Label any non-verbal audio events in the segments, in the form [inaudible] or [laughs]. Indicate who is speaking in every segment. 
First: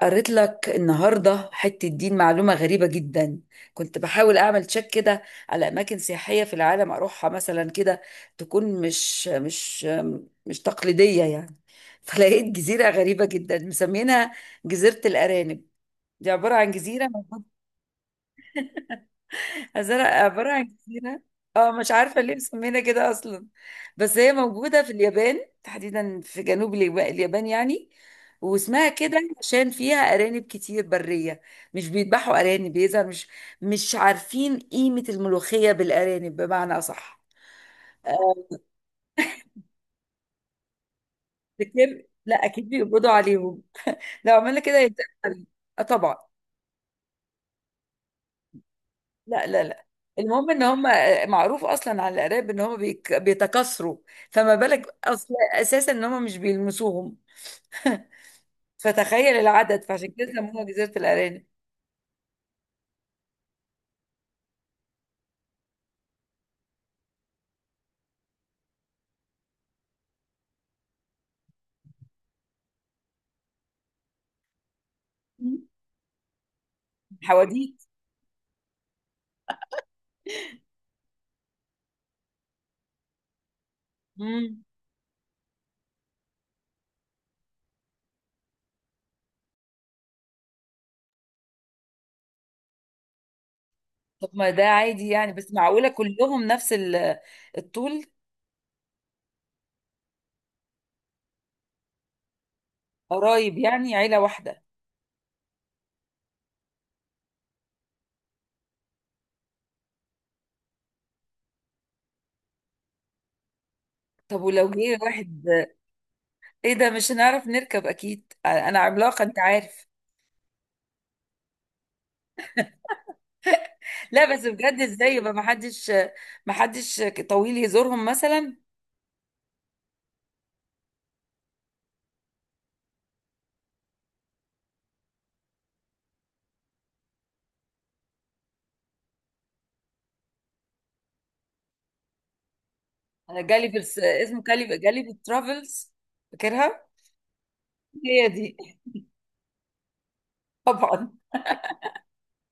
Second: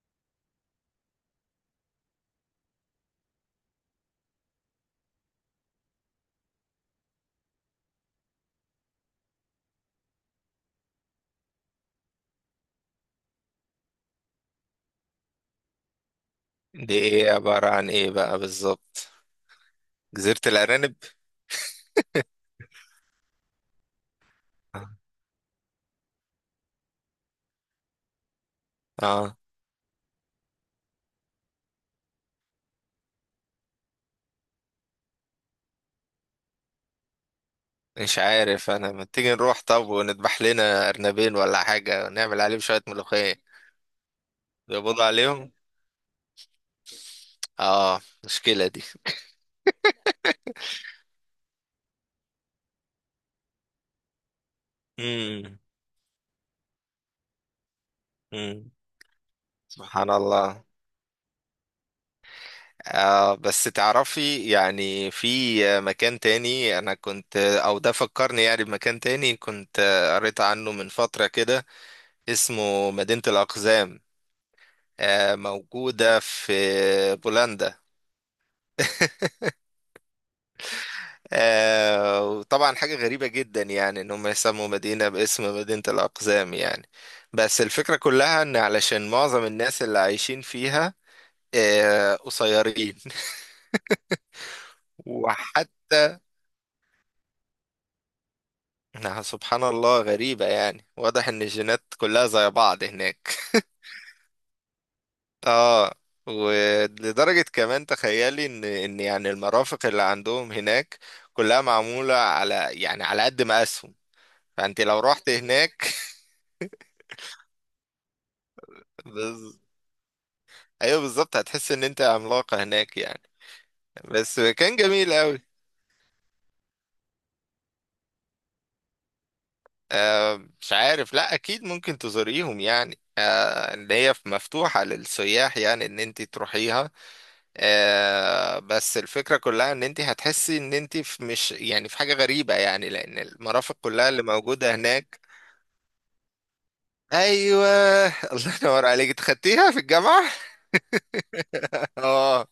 Speaker 1: قريت لك النهارده حته دين معلومه غريبه جدا. كنت بحاول اعمل تشيك كده على اماكن سياحيه في العالم اروحها مثلا كده تكون مش تقليديه يعني. فلقيت جزيره غريبه جدا مسمينها جزيره الارانب. دي عباره عن
Speaker 2: دي
Speaker 1: جزيره
Speaker 2: ايه؟ عبارة عن ايه بقى بالظبط؟
Speaker 1: الزرق
Speaker 2: جزيرة
Speaker 1: عبارة عن
Speaker 2: الأرانب.
Speaker 1: جزيرة. اه، مش عارفة ليه مسمينها كده أصلا. بس هي موجودة في اليابان، تحديدا في جنوب اليابان يعني. واسمها كده
Speaker 2: اه،
Speaker 1: عشان فيها أرانب كتير برية. مش بيذبحوا أرانب، بيظهر مش عارفين قيمة الملوخية بالأرانب بمعنى أصح.
Speaker 2: مش
Speaker 1: آه،
Speaker 2: عارف. انا ما تيجي نروح طب ونذبح لنا أرنبين ولا
Speaker 1: بكر
Speaker 2: حاجة
Speaker 1: لا
Speaker 2: ونعمل عليهم
Speaker 1: أكيد
Speaker 2: شوية
Speaker 1: بيقبضوا
Speaker 2: ملوخية؟
Speaker 1: عليهم لو عملنا كده يبقى.
Speaker 2: بيقبضوا عليهم؟
Speaker 1: آه طبعا.
Speaker 2: اه، مشكلة دي.
Speaker 1: لا، لا، لا. المهم ان هم معروف اصلا على العراب ان هم بيتكاثروا. فما بالك اصلا
Speaker 2: امم،
Speaker 1: اساسا ان هم مش بيلمسوهم.
Speaker 2: امم.
Speaker 1: فتخيل العدد،
Speaker 2: سبحان
Speaker 1: فعشان كده سموها
Speaker 2: الله.
Speaker 1: جزيره الارانب.
Speaker 2: آه، بس تعرفي يعني في مكان تاني انا كنت او ده فكرني يعني بمكان تاني، كنت قريت عنه من فترة كده، اسمه مدينة الأقزام. آه،
Speaker 1: مم.
Speaker 2: موجودة في
Speaker 1: حواديت.
Speaker 2: بولندا. [laughs] آه، وطبعا حاجة غريبة جدا يعني ان هم
Speaker 1: مم.
Speaker 2: يسموا مدينة باسم مدينة الأقزام يعني. بس الفكرة كلها ان علشان معظم الناس اللي عايشين فيها آه قصيرين.
Speaker 1: طب ما ده
Speaker 2: [laughs]
Speaker 1: عادي يعني، بس معقوله
Speaker 2: وحتى
Speaker 1: كلهم نفس الطول؟
Speaker 2: إنها سبحان الله غريبة، يعني واضح ان الجينات كلها زي بعض هناك.
Speaker 1: قرايب
Speaker 2: [laughs]
Speaker 1: يعني، عيله واحده.
Speaker 2: اه، ولدرجة كمان تخيلي ان يعني المرافق اللي عندهم هناك كلها معمولة على، يعني على قد ما اسهم.
Speaker 1: طب ولو
Speaker 2: فانت
Speaker 1: جه
Speaker 2: لو رحت
Speaker 1: واحد،
Speaker 2: هناك
Speaker 1: ايه ده، مش هنعرف نركب اكيد، انا عملاقه انت
Speaker 2: [laughs]
Speaker 1: عارف.
Speaker 2: ايوه، بالظبط هتحس ان انت عملاقة هناك يعني.
Speaker 1: لا
Speaker 2: بس
Speaker 1: بس
Speaker 2: كان
Speaker 1: بجد،
Speaker 2: جميل
Speaker 1: ازاي يبقى
Speaker 2: قوي.
Speaker 1: محدش طويل يزورهم مثلا؟
Speaker 2: آه، مش عارف، لا اكيد ممكن تزوريهم يعني، آه ان هي مفتوحة للسياح يعني ان انت تروحيها. آه، بس الفكرة كلها ان انت هتحسي ان انت في مش يعني في حاجة غريبة يعني، لان
Speaker 1: انا جالي
Speaker 2: المرافق
Speaker 1: في
Speaker 2: كلها اللي
Speaker 1: اسمه
Speaker 2: موجودة
Speaker 1: جالي في
Speaker 2: هناك.
Speaker 1: الترافلز، فاكرها.
Speaker 2: ايوه.
Speaker 1: هي
Speaker 2: [laughs] الله
Speaker 1: دي
Speaker 2: ينور
Speaker 1: [laughs]
Speaker 2: عليك، اتخدتيها في الجامعة.
Speaker 1: طبعا.
Speaker 2: [laughs] اه.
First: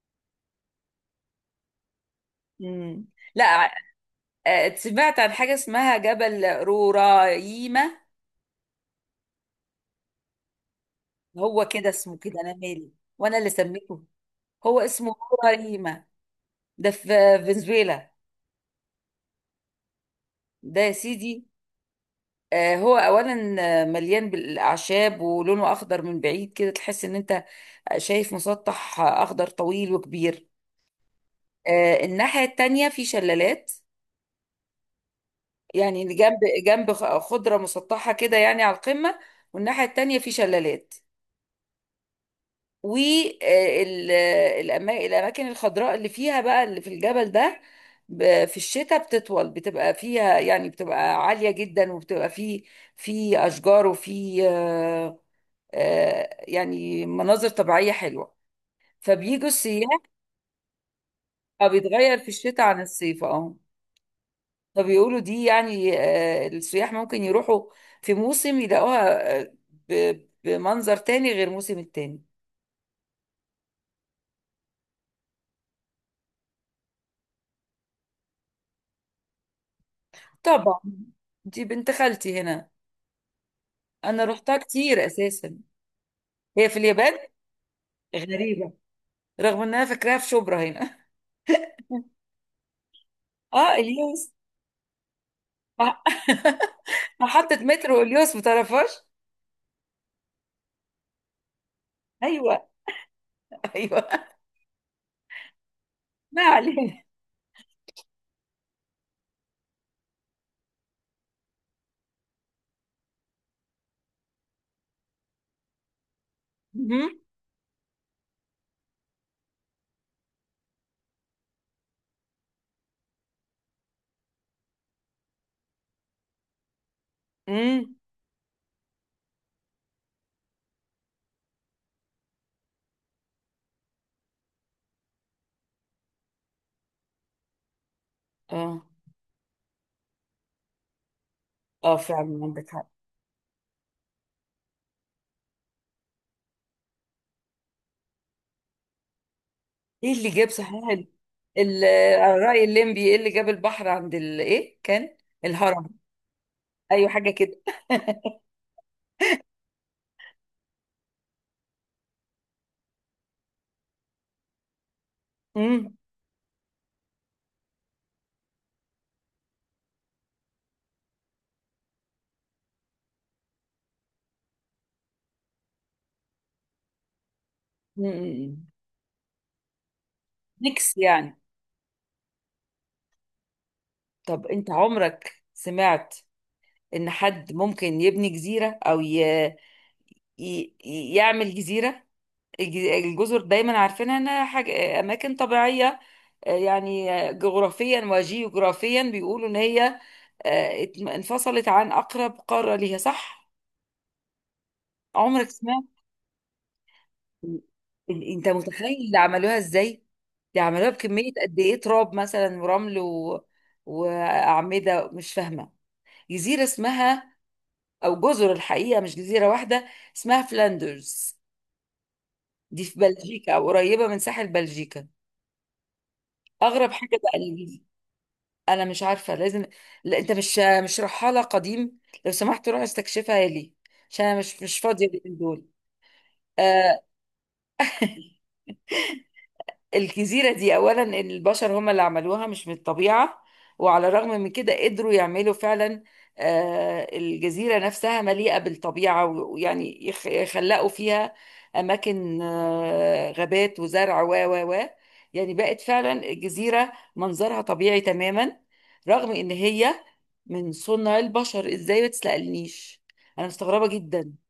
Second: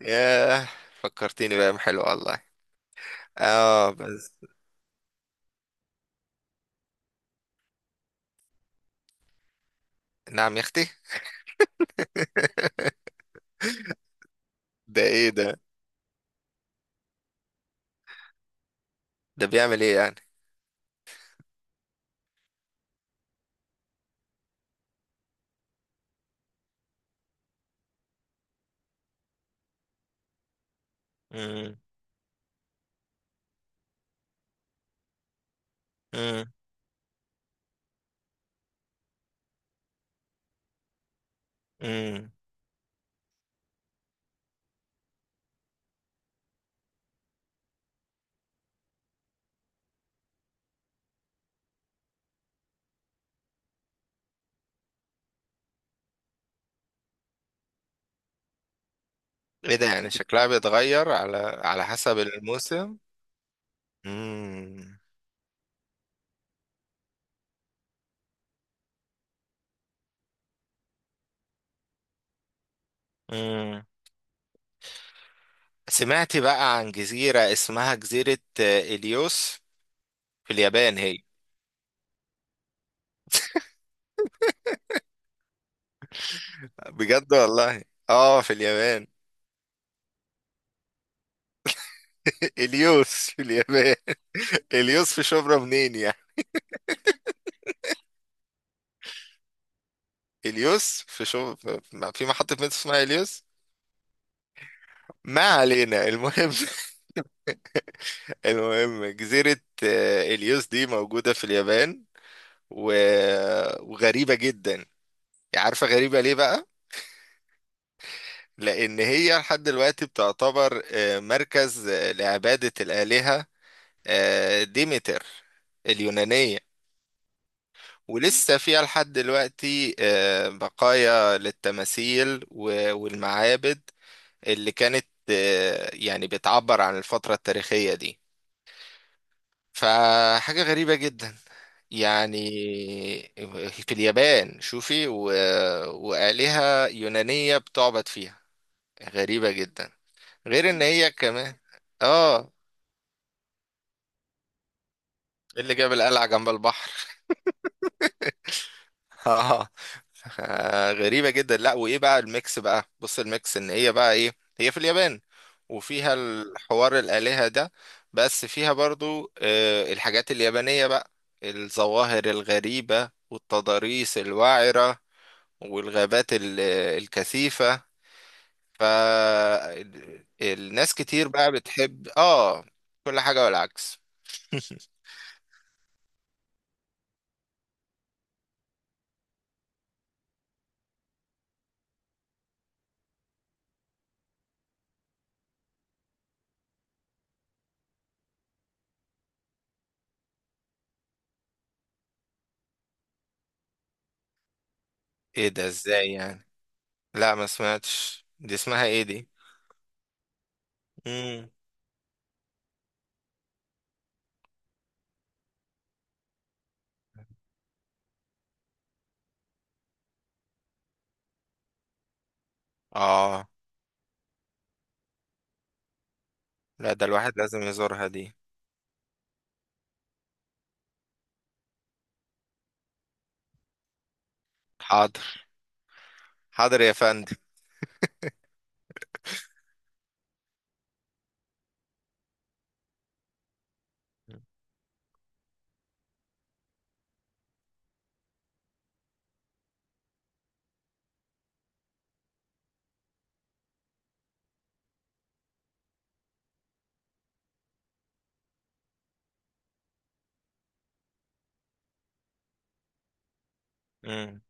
Speaker 2: ياه. فكرتيني بأيام حلوة والله.
Speaker 1: مم. لا.
Speaker 2: اه، بس.
Speaker 1: سمعت عن حاجه اسمها جبل رورايما.
Speaker 2: نعم يا اختي.
Speaker 1: هو كده اسمه كده، انا مالي، وانا اللي سميته، هو
Speaker 2: ده
Speaker 1: اسمه
Speaker 2: ايه ده؟
Speaker 1: رورايما. ده في فنزويلا.
Speaker 2: ده بيعمل ايه يعني؟
Speaker 1: ده يا سيدي، هو اولا مليان بالاعشاب ولونه اخضر، من بعيد كده تحس ان انت شايف مسطح اخضر طويل وكبير.
Speaker 2: مم.
Speaker 1: الناحيه التانيه في شلالات، يعني جنب
Speaker 2: مم.
Speaker 1: جنب خضرة مسطحة كده يعني على القمة، والناحية التانية في شلالات.
Speaker 2: مم.
Speaker 1: والأماكن الخضراء اللي فيها بقى، اللي في الجبل ده، في الشتاء بتطول، بتبقى فيها يعني بتبقى عالية جدا، وبتبقى في أشجار، وفي يعني مناظر طبيعية حلوة، فبيجوا
Speaker 2: ايه ده
Speaker 1: السياح.
Speaker 2: يعني؟ [laughs] شكلها بيتغير على، على
Speaker 1: بيتغير
Speaker 2: حسب
Speaker 1: في الشتاء عن
Speaker 2: الموسم.
Speaker 1: الصيف، اه.
Speaker 2: مم.
Speaker 1: فبيقولوا دي يعني السياح ممكن يروحوا في موسم يلاقوها بمنظر تاني غير موسم التاني.
Speaker 2: مم. سمعت بقى عن جزيرة اسمها جزيرة إليوس في
Speaker 1: طبعا،
Speaker 2: اليابان هي.
Speaker 1: دي بنت خالتي هنا، انا رحتها كتير اساسا، هي في اليابان.
Speaker 2: بجد والله. اه، في
Speaker 1: غريبة،
Speaker 2: اليابان.
Speaker 1: رغم ان انا فاكراها في شبرا هنا.
Speaker 2: [laughs] إليوس في
Speaker 1: [laughs] اه
Speaker 2: اليابان.
Speaker 1: اليوس.
Speaker 2: [laughs] إليوس في شبرا منين
Speaker 1: مح-
Speaker 2: يعني؟
Speaker 1: [laughs] محطة مترو اليوس، متعرفهاش؟
Speaker 2: إليوس في شبرا؟ في محطة
Speaker 1: ايوه،
Speaker 2: مترو اسمها إليوس؟
Speaker 1: ايوه [laughs]
Speaker 2: ما علينا
Speaker 1: ما
Speaker 2: المهم.
Speaker 1: علينا.
Speaker 2: [laughs] المهم، جزيرة إليوس دي موجودة في اليابان. و... وغريبة جدا. عارفة غريبة ليه بقى؟
Speaker 1: مهم.
Speaker 2: لأن هي لحد دلوقتي بتعتبر مركز لعبادة الآلهة ديمتر اليونانية.
Speaker 1: مم.
Speaker 2: ولسه فيها لحد دلوقتي آه، بقايا للتماثيل والمعابد اللي كانت يعني بتعبر عن الفترة التاريخية دي.
Speaker 1: اه.
Speaker 2: فحاجة غريبة جدا
Speaker 1: اه
Speaker 2: يعني.
Speaker 1: فعلا عندك حق.
Speaker 2: في اليابان شوفي وآلهة يونانية بتعبد فيها. غريبة جدا.
Speaker 1: ايه اللي جاب
Speaker 2: غير ان
Speaker 1: صحيح
Speaker 2: هي كمان
Speaker 1: ال- على
Speaker 2: اه.
Speaker 1: رأي الليمبي، ايه اللي جاب البحر عند ال ايه كان
Speaker 2: إيه اللي
Speaker 1: الهرم.
Speaker 2: جاب القلعة جنب البحر؟
Speaker 1: ايوه حاجة كده.
Speaker 2: [laughs] اه. غريبة جدا. لا، وايه بقى الميكس؟ بقى بص الميكس ان هي بقى ايه. هي في اليابان
Speaker 1: امم.
Speaker 2: وفيها الحوار الآلهة ده. بس فيها برضو الحاجات اليابانية بقى، الظواهر الغريبة والتضاريس الوعرة والغابات الكثيفة.
Speaker 1: أمم.
Speaker 2: فالناس
Speaker 1: ميكس
Speaker 2: كتير
Speaker 1: يعني.
Speaker 2: بقى بتحب اه كل حاجة والعكس.
Speaker 1: طب انت عمرك سمعت ان حد ممكن يبني جزيرة او يعمل جزيرة؟ الج- الجزر دايما عارفينها انها حاجة اماكن طبيعية، يعني جغرافيا وجيوغرافيا بيقولوا ان هي انفصلت عن اقرب قارة ليها، صح؟
Speaker 2: ايه
Speaker 1: عمرك
Speaker 2: ده
Speaker 1: سمعت؟
Speaker 2: ازاي يعني؟ لا ما
Speaker 1: إن-
Speaker 2: سمعتش
Speaker 1: انت
Speaker 2: دي. اسمها ايه
Speaker 1: متخيل اللي
Speaker 2: دي؟
Speaker 1: عملوها ازاي؟ دي عملوها بكمية
Speaker 2: مم.
Speaker 1: قد ايه، تراب مثلا ورمل و... وأعمدة، مش فاهمة. جزيرة اسمها، او جزر الحقيقة، مش جزيرة واحدة، اسمها فلاندرز. دي في
Speaker 2: اه،
Speaker 1: بلجيكا او قريبة من ساحل بلجيكا. اغرب
Speaker 2: لا، ده
Speaker 1: حاجة
Speaker 2: الواحد
Speaker 1: بقى
Speaker 2: لازم
Speaker 1: اللي...
Speaker 2: يزورها دي.
Speaker 1: انا مش عارفة، لازم. لا، انت مش رحالة قديم، لو سمحت روح استكشفها لي، عشان انا مش فاضية اليومين
Speaker 2: حاضر،
Speaker 1: دول.
Speaker 2: حاضر يا
Speaker 1: آه
Speaker 2: فندم.
Speaker 1: [laughs] الجزيرة دي أولا، إن البشر هم اللي عملوها، مش من الطبيعة. وعلى الرغم من كده قدروا يعملوا فعلا الجزيرة نفسها مليئة بالطبيعة، ويعني يخلقوا فيها أماكن غابات وزرع و يعني بقت فعلا الجزيرة منظرها طبيعي تماما، رغم إن هي من صنع البشر. إزاي؟ ما تسألنيش، أنا مستغربة جدا.
Speaker 2: مم.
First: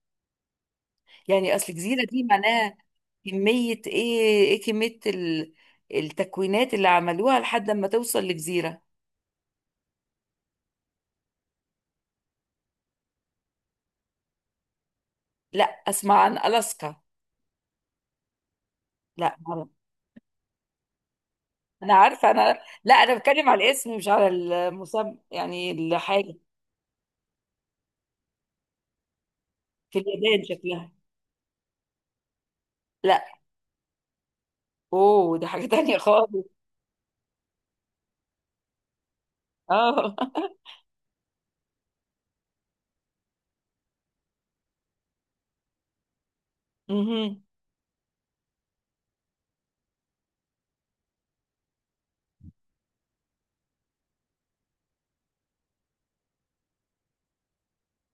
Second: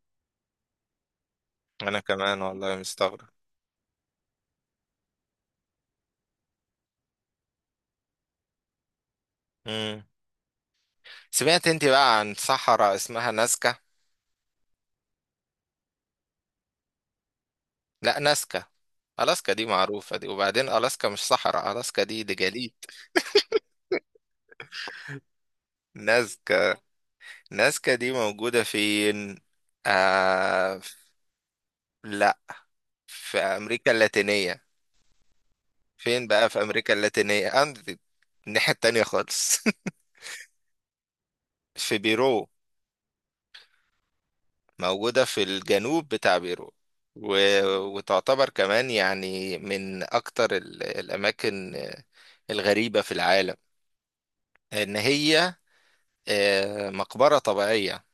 Speaker 1: يعني أصل
Speaker 2: انا
Speaker 1: الجزيرة دي
Speaker 2: كمان والله
Speaker 1: معناها،
Speaker 2: مستغرب.
Speaker 1: كمية ايه، ايه كمية التكوينات اللي عملوها لحد ما توصل لجزيرة.
Speaker 2: مم. سمعت انت بقى عن صحراء اسمها نازكا؟
Speaker 1: لا، اسمع عن ألاسكا.
Speaker 2: لا، نازكا.
Speaker 1: لا
Speaker 2: ألاسكا دي
Speaker 1: مرة.
Speaker 2: معروفة دي، وبعدين ألاسكا مش صحراء،
Speaker 1: انا
Speaker 2: ألاسكا دي
Speaker 1: عارفة
Speaker 2: دي
Speaker 1: انا،
Speaker 2: جليد.
Speaker 1: لا انا بتكلم على الاسم مش على المسمى، يعني الحاجة.
Speaker 2: نازكا. نازكا دي موجودة فين؟
Speaker 1: في اليابان
Speaker 2: آه.
Speaker 1: شكلها.
Speaker 2: لا.
Speaker 1: لا.
Speaker 2: في أمريكا اللاتينية.
Speaker 1: اوه دي حاجة تانية
Speaker 2: فين
Speaker 1: خالص.
Speaker 2: بقى في أمريكا اللاتينية؟ عند الناحية التانية خالص.
Speaker 1: اه [laughs]
Speaker 2: [laughs] في بيرو. موجودة في الجنوب بتاع بيرو. و...
Speaker 1: مهم.
Speaker 2: وتعتبر كمان يعني من أكتر الأماكن الغريبة في العالم. إن هي مقبرة طبيعية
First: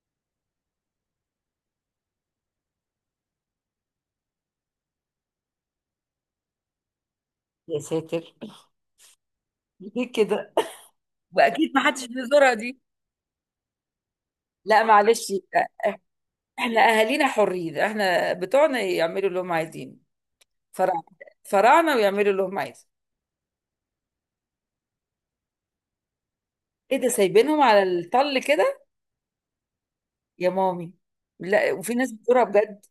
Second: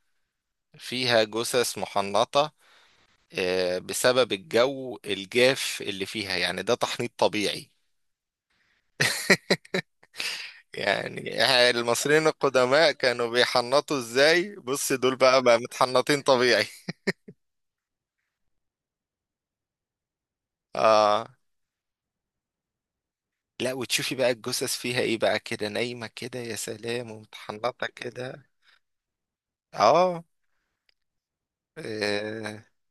Speaker 2: فيها جثث محنطة، بسبب الجو الجاف اللي فيها، يعني ده تحنيط طبيعي.
Speaker 1: يا ساتر.
Speaker 2: [laughs]
Speaker 1: ليه كده.
Speaker 2: يعني
Speaker 1: واكيد ما حدش
Speaker 2: المصريين
Speaker 1: بيزورها دي.
Speaker 2: القدماء كانوا بيحنطوا ازاي؟
Speaker 1: لا
Speaker 2: بص دول
Speaker 1: معلش،
Speaker 2: بقى، بقى متحنطين طبيعي.
Speaker 1: احنا اهالينا حرين، احنا بتوعنا يعملوا اللي هم عايزين.
Speaker 2: [laughs]
Speaker 1: فرعنا،
Speaker 2: اه.
Speaker 1: فرعنا ويعملوا اللي هم عايزين.
Speaker 2: لا وتشوفي بقى الجثث فيها ايه بقى، كده نايمة كده يا
Speaker 1: ايه ده،
Speaker 2: سلام
Speaker 1: سايبينهم على
Speaker 2: ومتحنطة
Speaker 1: الطل
Speaker 2: كده.
Speaker 1: كده؟
Speaker 2: اه.
Speaker 1: يا مامي. لا، وفي ناس بتقولها
Speaker 2: اه.
Speaker 1: بجد.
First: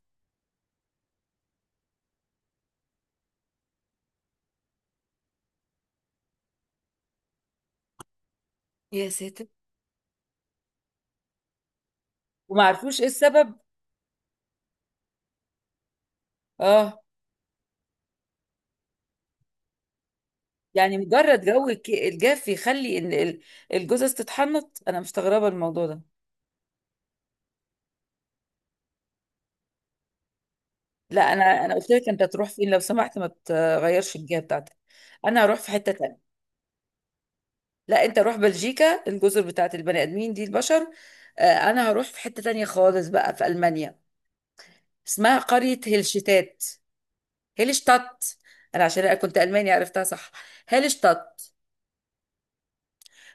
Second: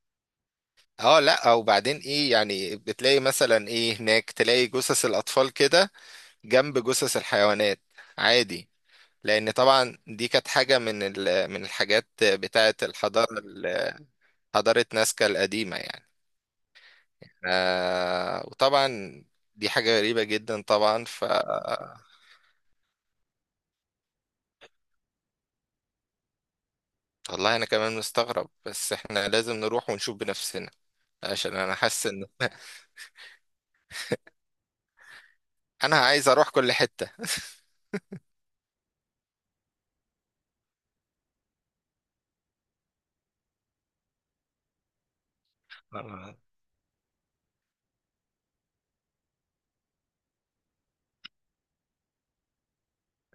Speaker 2: لا وبعدين ايه يعني، بتلاقي مثلا ايه هناك، تلاقي جثث الاطفال كده جنب جثث الحيوانات عادي.
Speaker 1: يا ساتر.
Speaker 2: لان طبعا دي كانت حاجة من من الحاجات
Speaker 1: وما
Speaker 2: بتاعة
Speaker 1: عرفوش ايه
Speaker 2: الحضارة
Speaker 1: السبب.
Speaker 2: حضارة نازكا القديمة يعني.
Speaker 1: اه.
Speaker 2: آه، وطبعا دي حاجة غريبة جدا
Speaker 1: يعني
Speaker 2: طبعا، ف.
Speaker 1: مجرد جو الجاف يخلي ان الجثث تتحنط؟ انا مستغربه الموضوع ده.
Speaker 2: والله أنا كمان مستغرب، بس إحنا لازم نروح ونشوف بنفسنا.
Speaker 1: لا،
Speaker 2: عشان
Speaker 1: انا
Speaker 2: أنا
Speaker 1: قلت
Speaker 2: حاسس
Speaker 1: لك، انت
Speaker 2: إن
Speaker 1: تروح
Speaker 2: [laughs]
Speaker 1: فين، لو سمحت ما تغيرش الجهه بتاعتك. انا هروح في حته
Speaker 2: أنا
Speaker 1: تانية.
Speaker 2: عايز أروح كل حتة.
Speaker 1: لا، انت روح بلجيكا، الجزر بتاعت البني ادمين دي، البشر، آه، انا هروح في حته تانية خالص بقى في المانيا، اسمها قريه
Speaker 2: [laughs] آه.
Speaker 1: هلشتات. هيلشتات، انا عشان أنا كنت الماني عرفتها صح، هيلشتات،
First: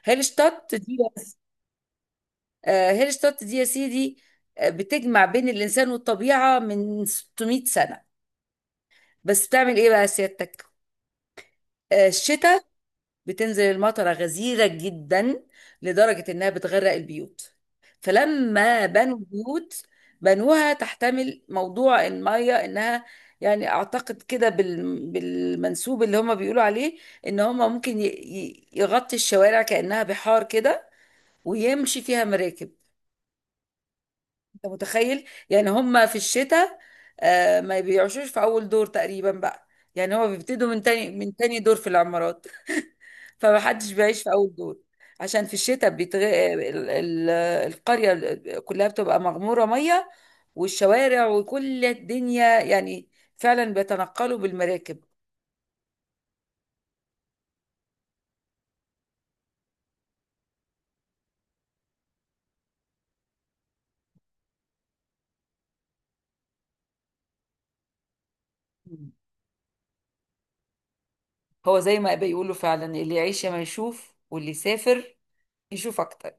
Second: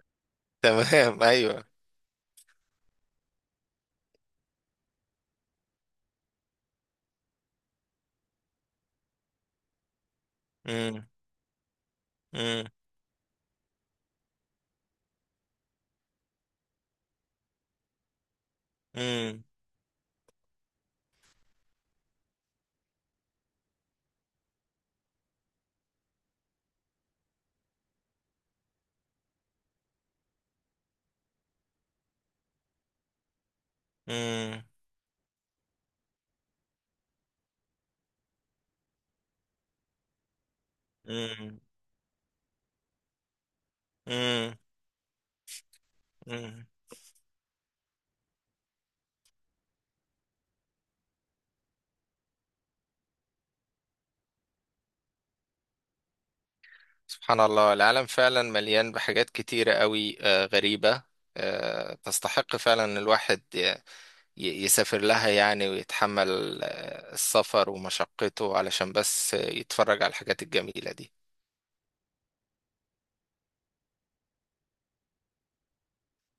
Speaker 1: هيلشتات دي،
Speaker 2: تمام، أيوه.
Speaker 1: هيلشتات دي يا سيدي، بتجمع بين الانسان والطبيعه من 600 سنه. بس بتعمل ايه بقى سيادتك؟
Speaker 2: مم.
Speaker 1: الشتاء
Speaker 2: مم.
Speaker 1: بتنزل المطرة غزيرة جدا، لدرجة إنها بتغرق البيوت، فلما بنوا
Speaker 2: مم.
Speaker 1: البيوت بنوها تحتمل موضوع المية، إنها يعني أعتقد كده بالمنسوب اللي هم بيقولوا عليه، إن هم ممكن يغطي الشوارع كأنها بحار كده، ويمشي فيها مراكب.
Speaker 2: مم.
Speaker 1: أنت متخيل؟ يعني هم في الشتاء ما بيعيشوش في أول دور تقريبا بقى، يعني هم بيبتدوا من تاني
Speaker 2: مم.
Speaker 1: دور في العمارات. فمحدش بيعيش في أول
Speaker 2: مم.
Speaker 1: دور، عشان في الشتاء
Speaker 2: مم.
Speaker 1: القرية كلها بتبقى مغمورة مية، والشوارع وكل الدنيا يعني فعلا بيتنقلوا بالمراكب.
Speaker 2: سبحان الله، العالم فعلا مليان بحاجات كتيرة قوي آه غريبة. آه، تستحق فعلا الواحد يسافر لها يعني، ويتحمل السفر ومشقته، علشان
Speaker 1: مم.
Speaker 2: بس يتفرج على الحاجات الجميلة دي.
Speaker 1: هو زي ما بيقولوا فعلا، اللي يعيش يا ما يشوف، واللي يسافر يشوف أكتر.